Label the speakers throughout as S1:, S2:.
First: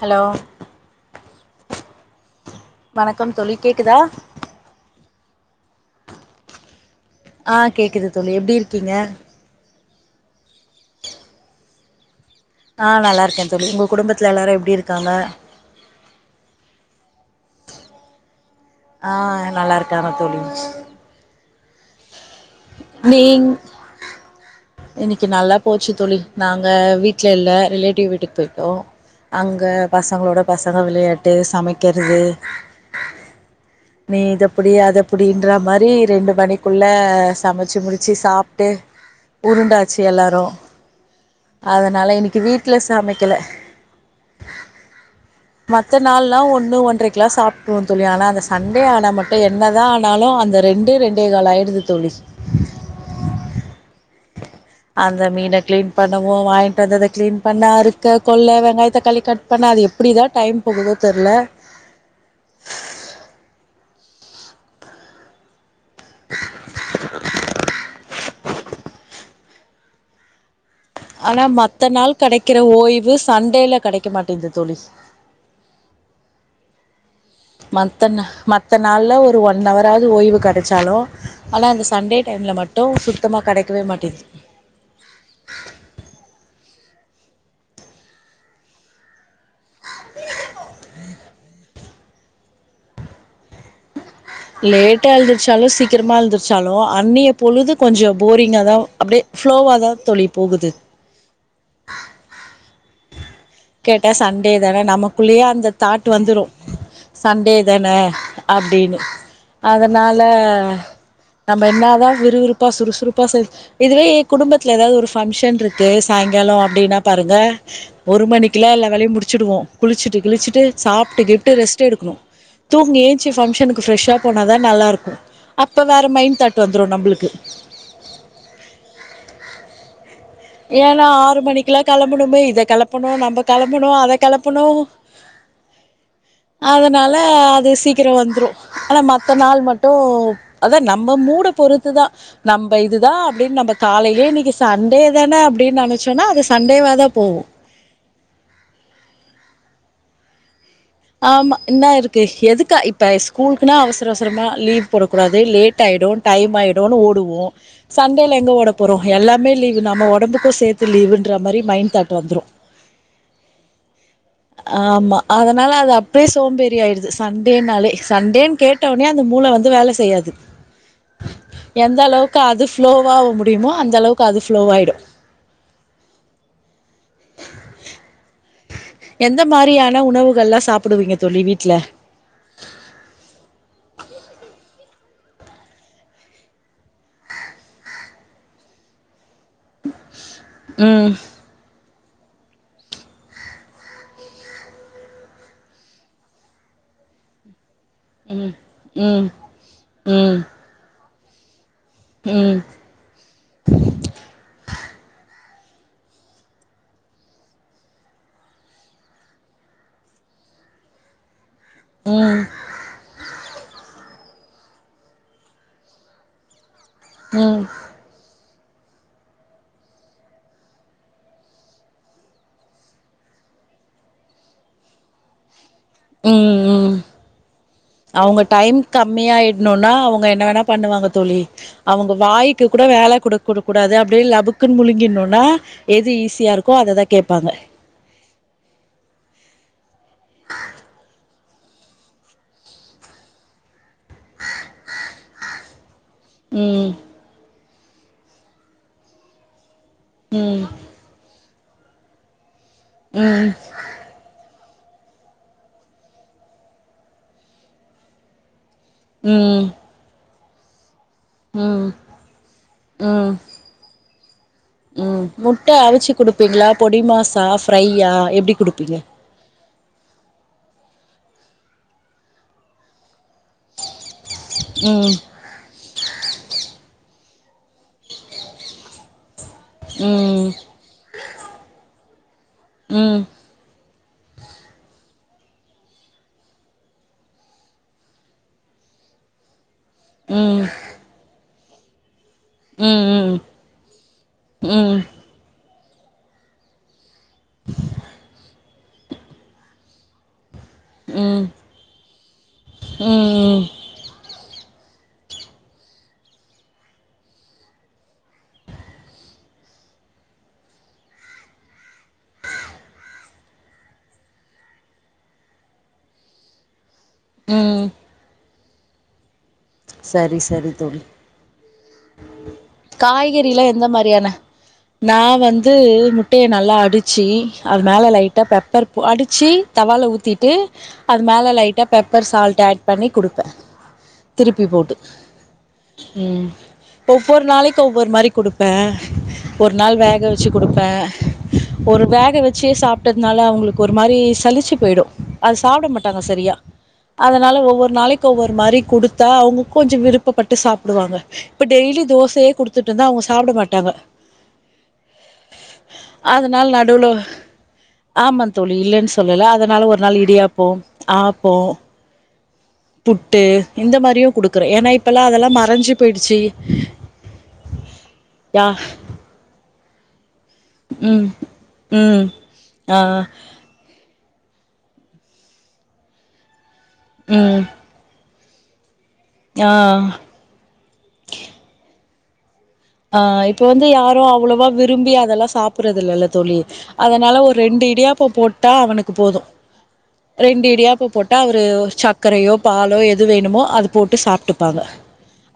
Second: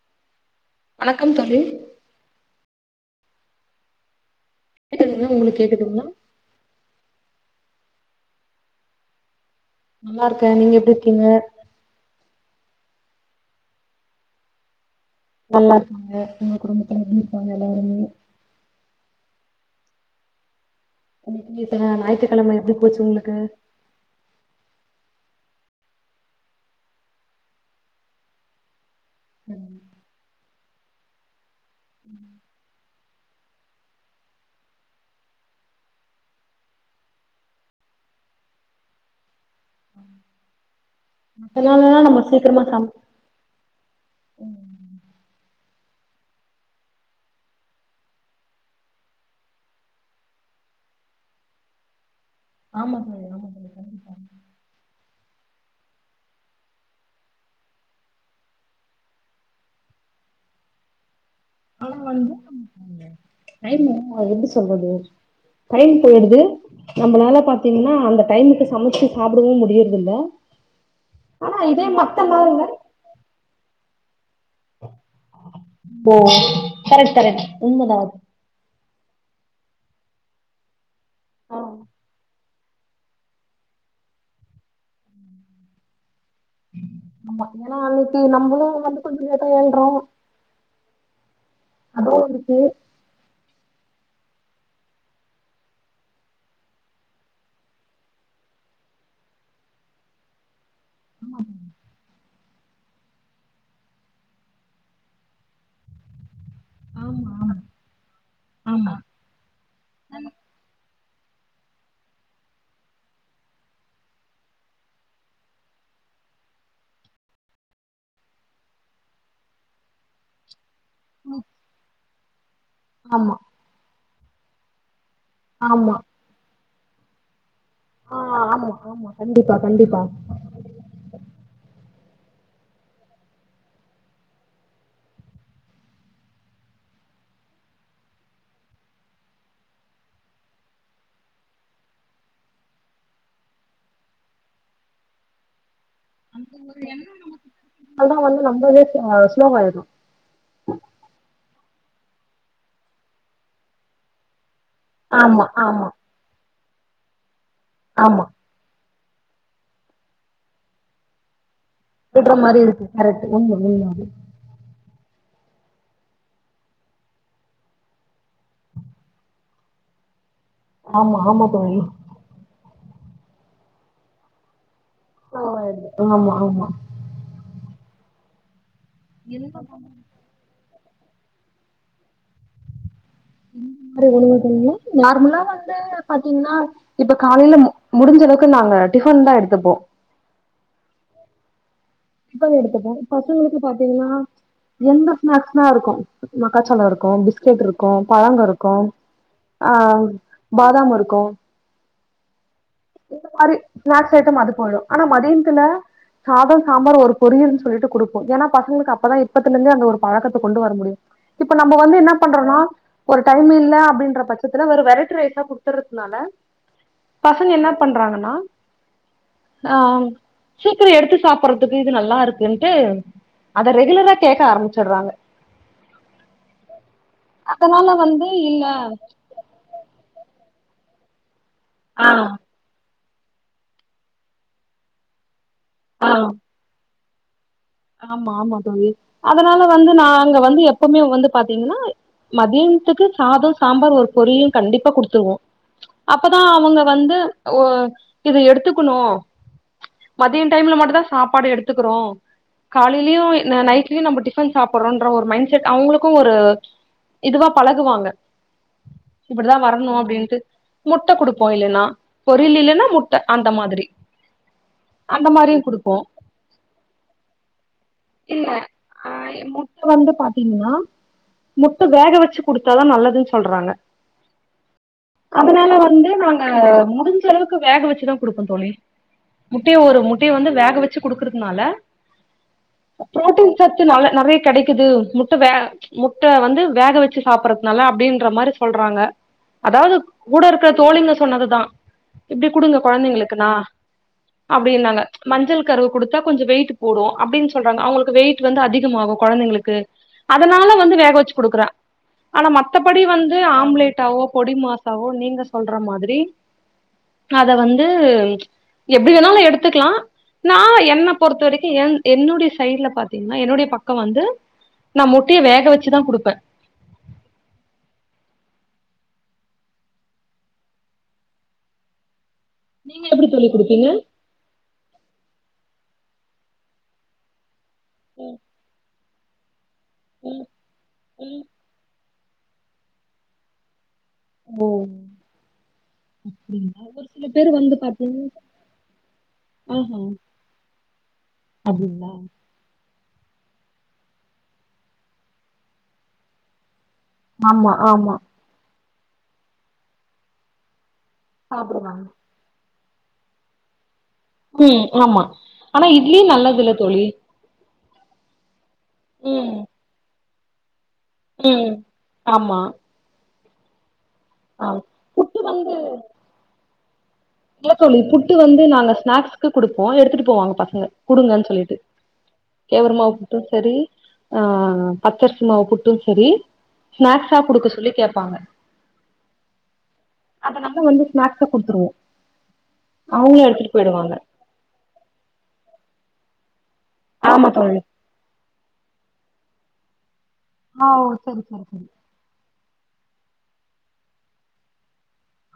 S1: hello
S2: வணக்கம் தோழி
S1: வணக்கம் தோழி கேக்குதா
S2: கேக்குதுங்களா உங்களுக்கு கேக்குதுங்களா
S1: அ கேக்குது தோழி எப்டி இருக்கீங்க
S2: நல்லா இருக்கே நீங்க எப்டி இருக்கீங்க
S1: ஆ நல்லாயிருக்கே தோழி உங்க குடும்பத்தில எல்லாரு எப்டி இருக்காங்க
S2: நல்லா இருக்காங்க உங்க குடும்பத்துல எப்டி இருக்காங்க எல்லாருமே
S1: அ நல்லா இருக்காங்க தோழி
S2: இப்ப ஞாயிற்றுக்கெழம எப்டி போச்சு உங்களுக்கு
S1: நீங் இன்னைக்கு நல்லா போச்சு தோழி நாங்க வீட்டுல இல்ல ரிலேட்டிவ் வீட்டுக்கு போயிட்டோ அங்க பசங்களோட பசங்க வெளையாட்டு சமைக்கிறது நீ இதபுடி அதபுடின்ற மாரி ரெண்டு மணிக்குள்ள சமைச்சு முடிச்சு சாப்ட்டு உருண்டாச்சு எல்லாரு
S2: மத்த நாளெல்லா
S1: அதனால
S2: நம்ம
S1: இன்னைக்கு
S2: சீக்கிரமா
S1: வீட்டில
S2: சம
S1: சமைக்கல மத்த நாள்லா ஒன்று ஒன்றரைக்கலா சாப்ட்ருவோ தோழி ஆனா அந்த சண்டே ஆனா மட்டு என்னதா ஆனாலு அந்த ரெண்டு ரெண்டு ரெண்டே கால் ஆயிடுது தோழி
S2: ஆமா தோழி ஆமா தோழி கண்டிப்பா
S1: அந்த மீன கிளீன் பண்ணுவோ வாங்கிட்டு வந்தத கிளீன் பண்ண அருக்க கொல்ல வெங்காயத்த தக்காளி கட் பண்ண அது எப்டி தா டைம் போகுதோ தெரில
S2: ஆனா [unintelligible] எப்டி சொல்றது டயம் போயிடுது நம்மளால பாத்தீங்கன்னா அந்த டைமுக்கு சமைச்சு சாப்டவு முடியறது இல்ல
S1: ஆனா மத்த நாள் கெடைக்கிற
S2: நாள்ல
S1: ஓய்வு சண்டேல கெடைக்க மாட்டிங்குது தோழி
S2: ஓ கரெக்ட் கரெக்ட் உண்மதா
S1: மத்த
S2: அது
S1: நா மத்த நாள்ல ஒரு ஒன் அவராது ஓய்வு கெடைச்சாலு
S2: ஆ,
S1: ஆனா அந்த சண்டே டைம்ல மட்டு சுத்தமா கெடைக்கவே மாட்டேது
S2: ஆமா ஏன்னா அன்னைக்கு நம்மளும் வந்து கொஞ்ச ஏதோ ஏல்றோ அதுவு உனக்கு
S1: லேட்டா எழுந்திருச்சாலு சீக்கிரமா எழுந்திருச்சாலு அன்னய பொழுது கொஞ்ச போரிங்கா தா அப்டியே ஃஸ்லோவா தா தோழி போகுது
S2: ஆமாம்
S1: கேட்டா சண்டே தான நமக்குள்ளேயே அந்த தாட் வந்துடு
S2: ஆமா
S1: சண்டே தான
S2: ஆமா
S1: அப்டின்னு அதனால நம்ம என்னாதா விறுவிறுப்பா சுறுசுறுப்பா செஞ் இதுவே எ குடும்பத்துல ஏதாவது ஒரு பங்க்ஷன் இருக்கு சாய்ங்காலோ அப்டின்னா பாருங்க ஒரு மணிக்குலா எல்ல வேலையு முடிச்சிடுவோ குளிச்சிட்டு கிளிச்சிட்டு சாப்ட்டு
S2: ஆமா
S1: கீப்ட்டு ரெஸ்ட் எடுப்போ தூங்கி ஏந்திருச்சி
S2: ஆமா
S1: பங்ஷனுக்கு ஃப்ரெஷ்ஷா போனாதா நல்லா இருக்கு அப்ப
S2: ஆமா
S1: வேற மைண்ட் தாட் [unintelligible] வந்துரு நம்மளுக்கு
S2: அ ஆமா ஆமா கண்டிப்பா கண்டிப்பா
S1: ஏன்னா ஆறு மணிக்ல்லா கெளம்பனு இத கெளப்பனு நம்ம கெளம்பனு அத கெளப்பனு [inaudible] அதனால அது சீக்ரோ வந்துரு ஆனா மத்த நாள் மட்டு அதா நம்ம மூட பொறுத்துதா நம்ம இதுதா அப்டின்னு நம்ம காலேயே இன்னைக்கு சண்டே தா வேணா அப்டின்னு நெனச்சோன்னா அது சண்டேவா தா போகு
S2: அதா வந்து நம்மதே ஸ்லோ ஆயிறு
S1: ஆமா என்ன இருக்கு எதுக்கா இப்ப ஸ்கூலுக்குன்னா அவசர அவசரமா லீவ் போடக்கூடாது
S2: ஆமா
S1: லேட்
S2: ஆமா
S1: ஆயிடு டைம் ஆயிடுனு ஓடுவோ
S2: ஆமா
S1: சண்டேல எங்க ஓட போறோ எல்லாமே லீவு நம்ம ஒடம்புக்கு சேத்து லீவுன்ற மாரி மைண்ட் தாட்
S2: விட்ற
S1: வந்துரு
S2: மாரி இருக்கு கரக்டு உங்க உண்து
S1: ஆமா அத அதனால அது அப்டியே சோம்பேறி ஆயிடுது சண்டேனாலே சண்டேன் கேட்டவுனே அந்த மூள வந்து வேல செய்யாது
S2: ஆமா ஆமா தோழி
S1: எந்த அளவுக்கு அது வ்ளோவாக முடியுமோ அந்த அளவுக்கு அது வ்ளோவாயிடு
S2: ஓ ஆமா ஆமா
S1: எந்த மாரியான உணவுகள்ல்லா சாப்டுவீங்க தோழி வீட்ல
S2: இந்த மாரி ஒன்றுமை [unintelligible] பண்ண நார்மலா வந்து இப்ப பாத்தீங்கனா இப்ப காலேல முடிஞ்ச அளவுக்கு நாங்க டிஃபன் தா எடுத்துப்போ
S1: ம்
S2: இப்பவே எடுத்துப்போ பசங்களுக்கு பாத்தீங்னா எந்த ஸ்நாக்ஸ்னா இருக்கு மக்காச்சோளோ இருக்கு பிஸ் பிஸ்கட் இருக்கு பழங்க
S1: ம்
S2: இருக்கு
S1: ம்
S2: ஆ பாதாம் இருக்கு
S1: உம்
S2: ஸ்நாக்ஸ் ஐட்டம் அது போயிடு ஆனா மதியானத்துல சாத சாம்பார் ஒரு பொரியல்னு சொல்லிட்டு குடுப்போ ஏன்னா பசங்களுக்கு அப்பதா இப்பத்தில இருந்தே அந்த ஒரு பழக்கத்த கொண்டு வர முடியு இப்ப நம்ம வந்து என்னா
S1: ம்
S2: பண்றோனா ஒரு டைம் இல்ல அப்டின்ற பச்ச ஒரு வெரைட்டி ரைஸா குடுத்துறதுனால பசங்க
S1: ம்
S2: என்னா பண்றாங்கனா ஆ சீக்கிரோ எடுத்து சாப் பிட்றதுக்கு இது நல்லா இருக்குன்ட்டு அத ரெகுலரா கேக்க ஆரம்பிச்சிற்றாங்க
S1: உம் உம்
S2: அதனால வந்து
S1: அவுங்க
S2: இல்ல
S1: டைம்க்கு அப் கம்மியாயிடனுனா அவுங்க என்ன வேணா பண்ணுவாங்க தோழி
S2: ஆ
S1: அவுங்க வாய்க்கு கூட வேல குடுக்க கூடாக் கூடாது அப்டினா லபக்குனு முழுங்கினுன்னா
S2: ஆ
S1: எது ஈஸியா இருக்கோ அததா கேப்பாங்க
S2: ஆமா ஆமா தோழி அதனால வந்து நா அங்க வந்து எப்பவுமே வந்து பாத்தீங்னா மதியானத்துக்கு சாதோ சாம்பார் ஒரு பொறியல் கண்டிப்பா குடுத்துருவோ அப்பதா அவுங்க
S1: ம்
S2: வந்து ஓ இத எடுத்துக்கனு மதிய
S1: ம்
S2: டைம்ல மட்டுந்தா சாப்பாடு எடுத்துக்கறோ காலேயிலயு
S1: ம்
S2: நைட்லயு நம்ம ன் சாப்டுறன்ற ஒரு மைண்ட செட் அவுங்களுக்கு ஒரு இதுவா பழகுவாங்க இப்டிதா
S1: ம்
S2: வரனு அப்டின்ட்டு முட்ட குடுப்போ இல்லைன்னா
S1: ம்
S2: பொரியல் இல்லைன்னா முட்ட
S1: ம்
S2: அந்த மாதிரி அந்த மாரியு குடுப்போ
S1: ப்பீங்ளா பொடிமாசா ஃப்ரையா
S2: இல்ல
S1: எப்டி குடுப்பீங்க
S2: ஆ முட்ட வந்து பாத்தீங்னா முட்ட வேக வச்சு குடுத்தாதா நல்லதுன் சொல்றாங்க
S1: உம்
S2: அதனால வந்து நாங்க முடிஞ்ச அளவுக்கு வேக வெச்சுதா குடுப்போ தோழி முட்டய ஒரு முட்டய
S1: ம்
S2: வந்து வேக வெச்சு குடுக்குறதுனால
S1: ம்
S2: பு்ரோட்டீன் சத்துனால நெறைய கெடைக்குது முட்ட வே முட்ட வந்து வேக வெச்சு சாப்பறதுனால அப்டின்ற மாரி சொல்றாங்க அதாவ்து கூட
S1: ம்
S2: இருக்கற தோழிங்க சொன்னதுதா இப்டி குடுங்க
S1: ம்
S2: கொழந்தைங்களுக்குனா
S1: ம்
S2: அப்டினாங்க மஞ்சள் கருவ குடுத்தா கொஞ்ச வெயிட்டு போடு அப்டின் சொல்றாங்க அவுங்களுக்கு வெயிட் வந்து அதிகமாகு கொழந்தைங்களுக்கு அதனால வந்து வேக வெச்சு
S1: ம்
S2: குடுக்கறே ஆனா மத்தபடி வந்து
S1: ம்
S2: ஆம்லேடட்டாவோ பொடி மாசாவோ நீங்க சொல்ற மாத்ரி அத வந்து எப்டி வேணாலு எடுத்துக்கலா நா என்ன பொறுத்த வரைக்கு என் என்னுடைய சைட்ல பாத்தீங்கன்னா என்னுடைய சைட்ல பாத்தீங்கன்னா என்னுடைய பக்கோ வந்து நா முட்டைய வேக வெச்சுதா குடுப்பே
S1: ம் சரி சரி தோழி
S2: நீங்க எப்டி தோழி
S1: காய்கறிலா எந்த
S2: குடுப்பீங்க
S1: மாரியான நா வந்து முட்டைய நல்லா அடிச்சி அது மேலே லைட்டா பெப்பர் போ அடிச்சி தவால ஊத்திட்டு அது மேல லைட்டா பெப்பர் சால்ட்ட ஏட் பண்ணி குடுப்பே திருப்பி
S2: ஓ
S1: போட்டு ம்
S2: அப்டிங்களா ஒரு சில
S1: ஒவ்வொரு
S2: பேர் வந்து
S1: நாளைக்கு ஒவ்வொரு
S2: பாத்தீங்க
S1: மாரி குடுப்பே ஒரு நாள்
S2: ஆஹா
S1: வேக வெச்சு குடுப்பே ஒரு
S2: அப்டிங்களா
S1: வேக வெ ச்சு சாப்ட்டதுனால அவுங்களுக்கு ஒரு மாரி சளிச்சு போயிடு அது சாப்ட மாட்டாங்க சரியா அதனால
S2: ஆமா
S1: ஒவ்வொரு
S2: ஆமா
S1: நாளைக்கு ஒவ்வொரு மாரி குடுத்தா அவுங்க கொஞ்ச விருப்பப்பட்டு சாப்டுவாங்க இப்ப டெய்லி
S2: சாப்டுவாங்க
S1: தோசையே குடுத்துட்ருந்தா அவுங்க சாப்பிட மாட்டாங்க
S2: ம் ஆமா ஆனா இட்லி நல்லதில்ல தோழி
S1: ஆமாந் தோழி இல்லன் சொல்லல
S2: ம்
S1: அதனால ஒரு நாள் இடியாப்போ ஆப்போ
S2: ம் ஆமா
S1: புட்டு இந்த மாரியு குடுக்குறே
S2: ஆ
S1: ஏனா இப்பெல்லா
S2: புட்டு
S1: அதெல்லா
S2: வந்து
S1: மறஞ்சு போயிடுச்சு
S2: இல்ல தோழி புட்டு வந்து
S1: யா
S2: நாங்க ஸ்னாக்ஸ்கு குடுப்போ எடுத்துட்டு போவாங்க பச ங்க
S1: ம்
S2: குடுங்கன் சொல்லிட்டு
S1: ம் ஆ
S2: கேழ்வரமாவ் புட்டு சரி ஆ பச்சரிசி மாவு புட்டு சரி ஸ்னாக்ஸா
S1: ம்
S2: குடுக்க சொல்லி கேப்பாங்க
S1: ஆ
S2: அப்ப நம்ம வந்து ஸ்னாக்ஸா குடுத்துருவோ
S1: ஆ
S2: அவங்களு
S1: இப்ப
S2: எடுத்துட்டு
S1: வந்து
S2: போயிடுவாங்க
S1: யாரு அவ்ளவா விரும்பி அதெல்லா சாப்பறது இல்லல்ல தோழி அதனால
S2: ஆமா
S1: ஒரு
S2: தோழி
S1: ரெண்டு இடியாப்போ போட்டா அவனுக்கு போது ரெண்டு
S2: ஆ
S1: இடியாப்ப
S2: ஓ
S1: போட்டா
S2: சரி சரி
S1: அவரு
S2: சரி
S1: சர்க்கரையோ பாலோ எது வேணுமோ அது போட்டு சாப்ட்டுப்பாங்க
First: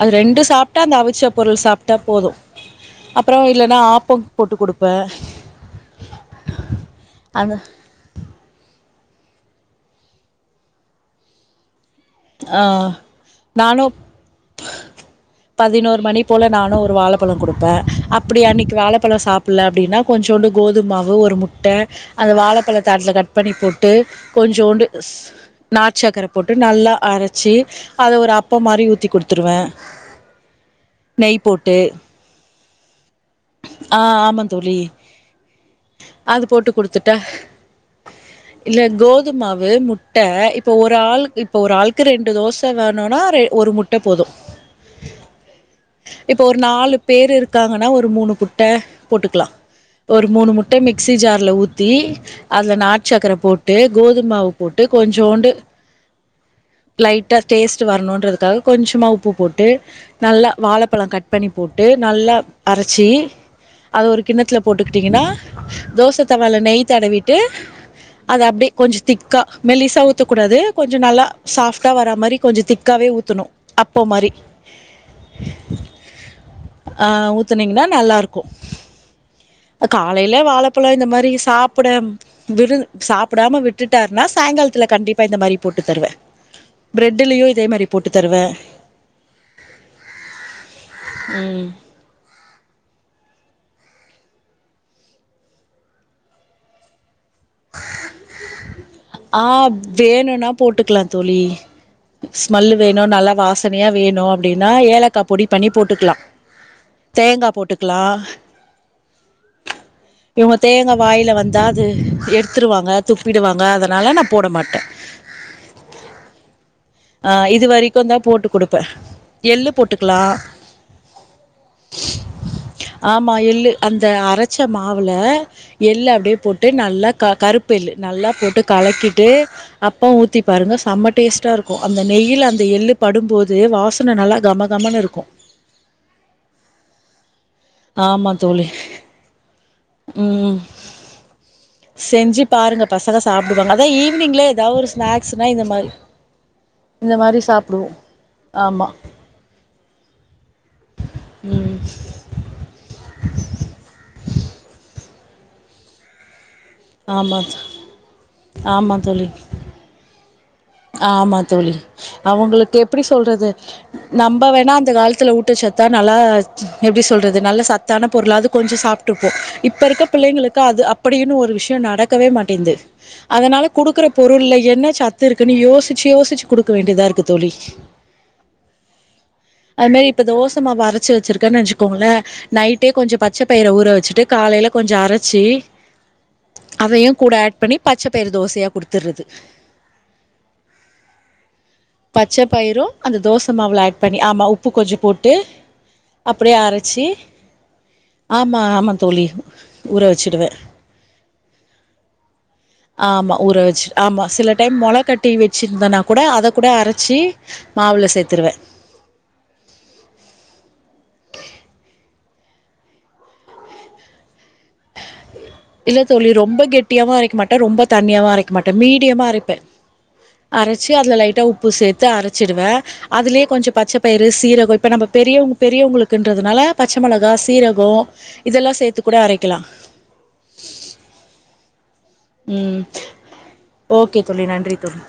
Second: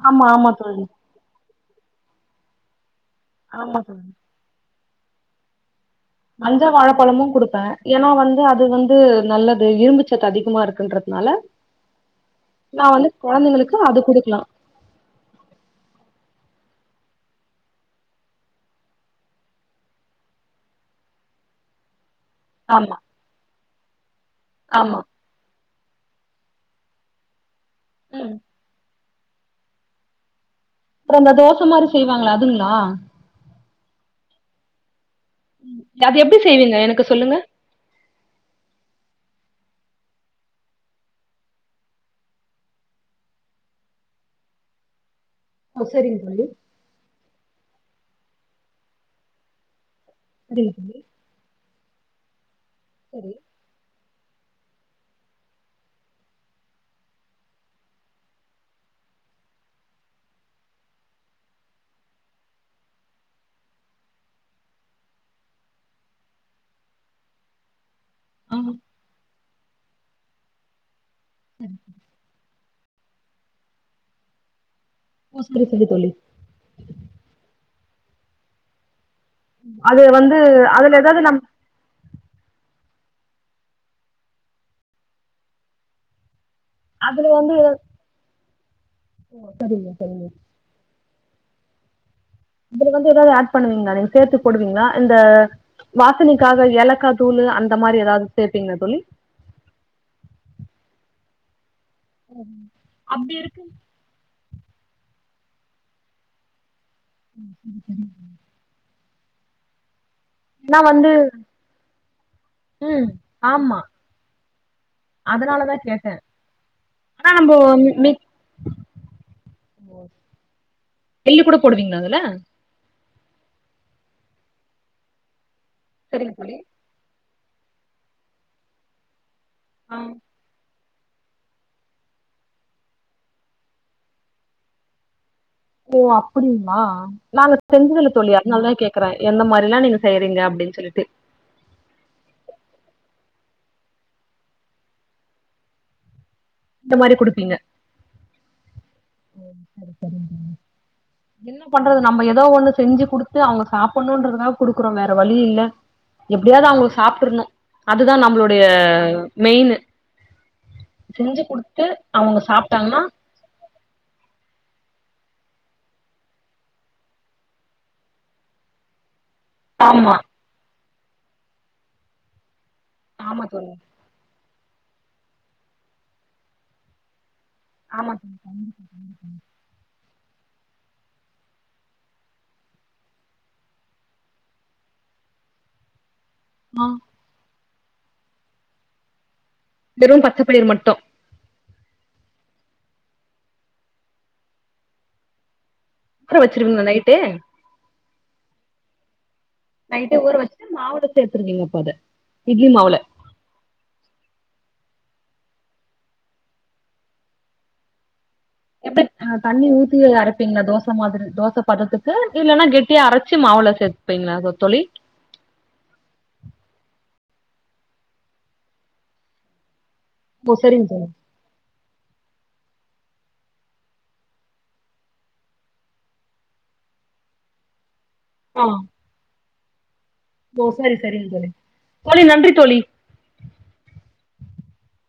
S1: அது
S2: ஆமா
S1: ரெண்டு
S2: ஆமா
S1: சாப்ட்டா
S2: தோழி
S1: அந்த அவிச்சா பொருள் சாப்ட்டா போது அப்றோ இல்லைன்னா
S2: ஆமா தோழி
S1: ஆப்போ போட்டு குடுப்பே
S2: மஞ்ச வாழப்பழமு
S1: அந்த
S2: குடுப்பே ஏனா வந்து அது வந்து நல்லது இரும்பு சத்து அதிகமா இருக்குன்றனால
S1: ஆ
S2: நா வந்து கொழந்தைங்களுக்கு
S1: நானும்
S2: அது குடுக்லா
S1: பதினோரு மணி போல நானு ஒரு வாழப்பழோ குடுப்பே அப்டி அன்னைக்கு வாழப்பழோ சாப்பல்ல அப்டின்னா கொஞ்சோண்டு கோதுமாவு ஒரு முட்ட அந்த வாழப்பழத்த
S2: ஆமா
S1: அத்ல கட் பண்ணி போட்டு கொஞ்சோண்டு
S2: ஆமா
S1: நாட்ச்சக்கர போட்டு நல்லா அரச்சி அத ஒரு
S2: ம்
S1: அப்பம் மாரி ஊத்தி குடுத்துருவே
S2: அப்றோ இந்த
S1: நெய்
S2: தோச
S1: போட்டு
S2: மாரி செய்வாங்கள அதுங்களா
S1: ஆ ஆமாந் தோழி
S2: அது எப்டி
S1: அதுப்போட்டு
S2: செய்வீங்க எனக்கு
S1: குடுத்துட்டே
S2: சொல்லுங்க
S1: இல்ல கோதும்மாவு முட்ட இப்ப ஒரு ஆள் இப்ப ஒரு ஆளுக்கு ரெண்டு தோச வேணுனா ரெ ஒரு முட் ட போது
S2: ஓ சரிங்க
S1: இப்ப
S2: தோழி
S1: ஒரு நாலு பேர் இருக்காங்கன்னா ஒரு மூணு முட்ட போட்டுக்லா ஒரு மூணு
S2: சரிங்க
S1: முட்டய
S2: தோழி
S1: மிக்ஸி ஜார்ல ஊத் தி அதுல நாட்டு
S2: சரி
S1: சக்கர போட்டு கோதும்மாவு போட்டு கொஞ்சோண்டு லைட்டா டேஸ்ட் வரணுன்றதுக்காக கொஞ்சமா உப்பு போட் டு நல்லா வாழப்பழம் கட் பண்ணி போட்டு நல்லா அரச்சி அத ஒரு கிண்ணத்துல போட்டுக்கிட்டிங்கன்னா தோச தவால நெய் தடவிட்டு அது
S2: ஆ
S1: அப்டியே கொஞ்சோ திக்கா மெலிஸா ஊத்த கூடாது கொஞ்சோ நல்லா சாஃப்டா வர மாரி கொஞ்சோ திக்காவே ஊத்தணு அப்பம் மாரி
S2: ஆ செரி சொல்லு தோழி
S1: அ ஊத்தனீங்கன்னா நல்லாருக்கு
S2: அது வந்து
S1: காலையிலே வாழப்பழம்
S2: அதுல
S1: இந்த
S2: ஏதாவது
S1: மாரி
S2: நம்
S1: சாப்புட விருந் சாப்படாம விட்டுட்டாருன்னா சாயங்காலத்துல கண்டிப்பா இந்த மாரி போட்டுத் தருவே பிரெட்லயு இதே மாரி போட்டு தருவே
S2: ஓ சரிங்க சரிங்க
S1: ம்
S2: இதுல வந்து ஏதாவது ஆட் பண்ணுவீங்களா நீங்க சேத்து போடுவீங்களா இந்த வாசனைக்காக ஏலக்கா தூளு அந்த மாரி எதாவது சேப்பீங்களா தோழி
S1: ஆ வேணும்னா போட்டுக்கலா தோழி ஸ்மெல்லு வேணு நல்லா
S2: அப்டி இருக்கு
S1: வாசனையா வேணு அப்டின்னா ஏலக்கா பொடி பண்ணி போட்டுக்களா தேங்கா
S2: அது
S1: போட்டுக்கலா
S2: சரி
S1: இவங்க
S2: நா
S1: தேங்கா
S2: வந்து
S1: வாயில வந்தாது எத்துருவாங்க
S2: ம்
S1: துப்பிடுவாங்க
S2: ஆமா
S1: அதனால நா போட மாட்டே
S2: அதனாலதா கேட்டே ஆனா
S1: ஆ
S2: நம்போ
S1: இது வரைக்கு
S2: மி
S1: தா போட்டு குடுப்பே எள்ளு போட்டுக்ளா
S2: எள்ளு கூட போடுவீங்களா அதுல
S1: ஆமா எளு அந்த அரச்ச மாவுல எள்
S2: சரிங்க
S1: அப்டியே
S2: தோழி
S1: போட்டு நல்லா க கருப்பு எள்ளு நல்லா போட்டு கலக்கிட்டு
S2: ஆ
S1: அப்ப ஊத்தி பாருங்க சம்ம டேஸ்ட்டா இருக்கு அந்த நெய்யில அந்த எள்ளு படும்போது வாசன நல்லா கமகமன்னு இருக்கு
S2: ஓ அப்டிங்ளா நாங்க செஞ்சதில்ல தோழி அதுனால தா கேக்குறே எந்த மாதிரில்லா நீங்க செய்றீங்க
S1: ம்
S2: அப்டின் சொல்லிட்டு
S1: செஞ்சு பாருங்க பசங்க சாப்டுவாங்க அதா ஈவ்னிங்ல எதா ஒரு ஸ்நாக்ஸ்னா இந்த மாரி இந்த மாரி சாப்டுவோ ஆமா
S2: என்ன
S1: ம்
S2: பண்றது நம்ம எ தோ ஒண்ணு செஞ்சு குடுத்து அவங்க சாப்புணும்ன்றதாக குடுக்குறோ வேற வழி இல்ல எப்டியாது அவங்க
S1: ஆமா
S2: சாப்ட்ருணோ அதுதா நம்மளுடைய
S1: ஆமா தோழி
S2: மெயினு
S1: ஆமா
S2: செஞ்சு
S1: தோழி
S2: குடுத்து அவங்க
S1: அவுங்களுக்கு
S2: சாப்ட்டாங்கன்னா
S1: எப்டி சொல்றது நம்ம வேணா அந்த காலத்துல ஊட்டச்சத்தா நல்லா எப்டி சொல்றது நல்ல சத்தான பொருளாது கொஞ்சோ சாப் ட்ருப்போ இப்ப இருக்க
S2: ஆமா
S1: பிள்ளைங்களுக்கு அது அப்டின் ஒரு விஷயோ நடக்கவே மாட்டேன்து
S2: ஆமா
S1: அதுனால
S2: தோழி
S1: குடுக்கற பொருள்ல என்ன சத்து இருக்குன்னு யோசிச்சு யோசிச்சு குடுக்க வேண்டியதா இருக்கு தோழி
S2: ஆமா உ தம்பிக்கு எப்டி இருக்கு
S1: அந் மேரி இப்ப தோசமாவு அரச்சு வெச்சிருக்கேன் நெஞ்ச்சுக்கோங்களே நைட்டே கொஞ்சோ பச்ச பயிர ஊற வெச்சிட்டு காலையில கொஞ்சோ அரச்சி
S2: ஆ
S1: அவையு கூட ஆட் பண்ணி பச்சப்பயிரு தோசையா குடுத்துறது
S2: வெறு பச்சப்பயிறு மட்டு
S1: பச்ச பயிரும் அந்த தோச மாவுல ஆட் பண்ணி ஆமா உப்பு கொஞ்சோ போட்டு
S2: ஊற
S1: அப்டியே
S2: வச்சிருவீங்களா
S1: அரச்சி
S2: நைட்டே
S1: ஆமா ஆமா தோழி ஊற
S2: நைட்டே
S1: வெச்சுடுவே
S2: வச்சுட்டு மாவுல சேத்துருவீங்க அப்ப அத இட்லி மாவுல
S1: ஆமா ஊற வெச் ஆமா சில டைம் மொள கட்டி வெச்சுருந்தனா கூட அத கூட அரைச்சி மாவில சேத்துருவே
S2: எப்டி தண்ணி ஊத்தி அரைப்பீங்களா தோச மாதிரி தோச பத்தத்துக்கு இல்லன்னா கெட்டியா அரச்சு மாவுள சே ப்பீங்ளா அத தோழி
S1: இல்ல தோழி ரொம்ப கெட்டியாவாவு அரைக்க மாட்டே ரொம்ப தண்ணியாவு அரைக்க மாட்டே மீடியம்மா அரைப்பே
S2: ஓ சரிங்க
S1: அரச்சு
S2: தோழி
S1: அதுல லைட்டா உப்பு சேத்து அரச்சிடுவே அதுலயே கொஞ்ச பச்ச பயிறு சீரகம் இப்ப நம்ம பெரியவங் பெரியவங்ளுக்குன்றனால பச்ச மொளகாயா சீரகோ இதெல்லா சேத்து கூட அரைக்கலா
S2: போ சரி சரிங் தோழி தோழி நன்றி தோழி
S1: ம் ஓகே தோழி நன்றி தோழி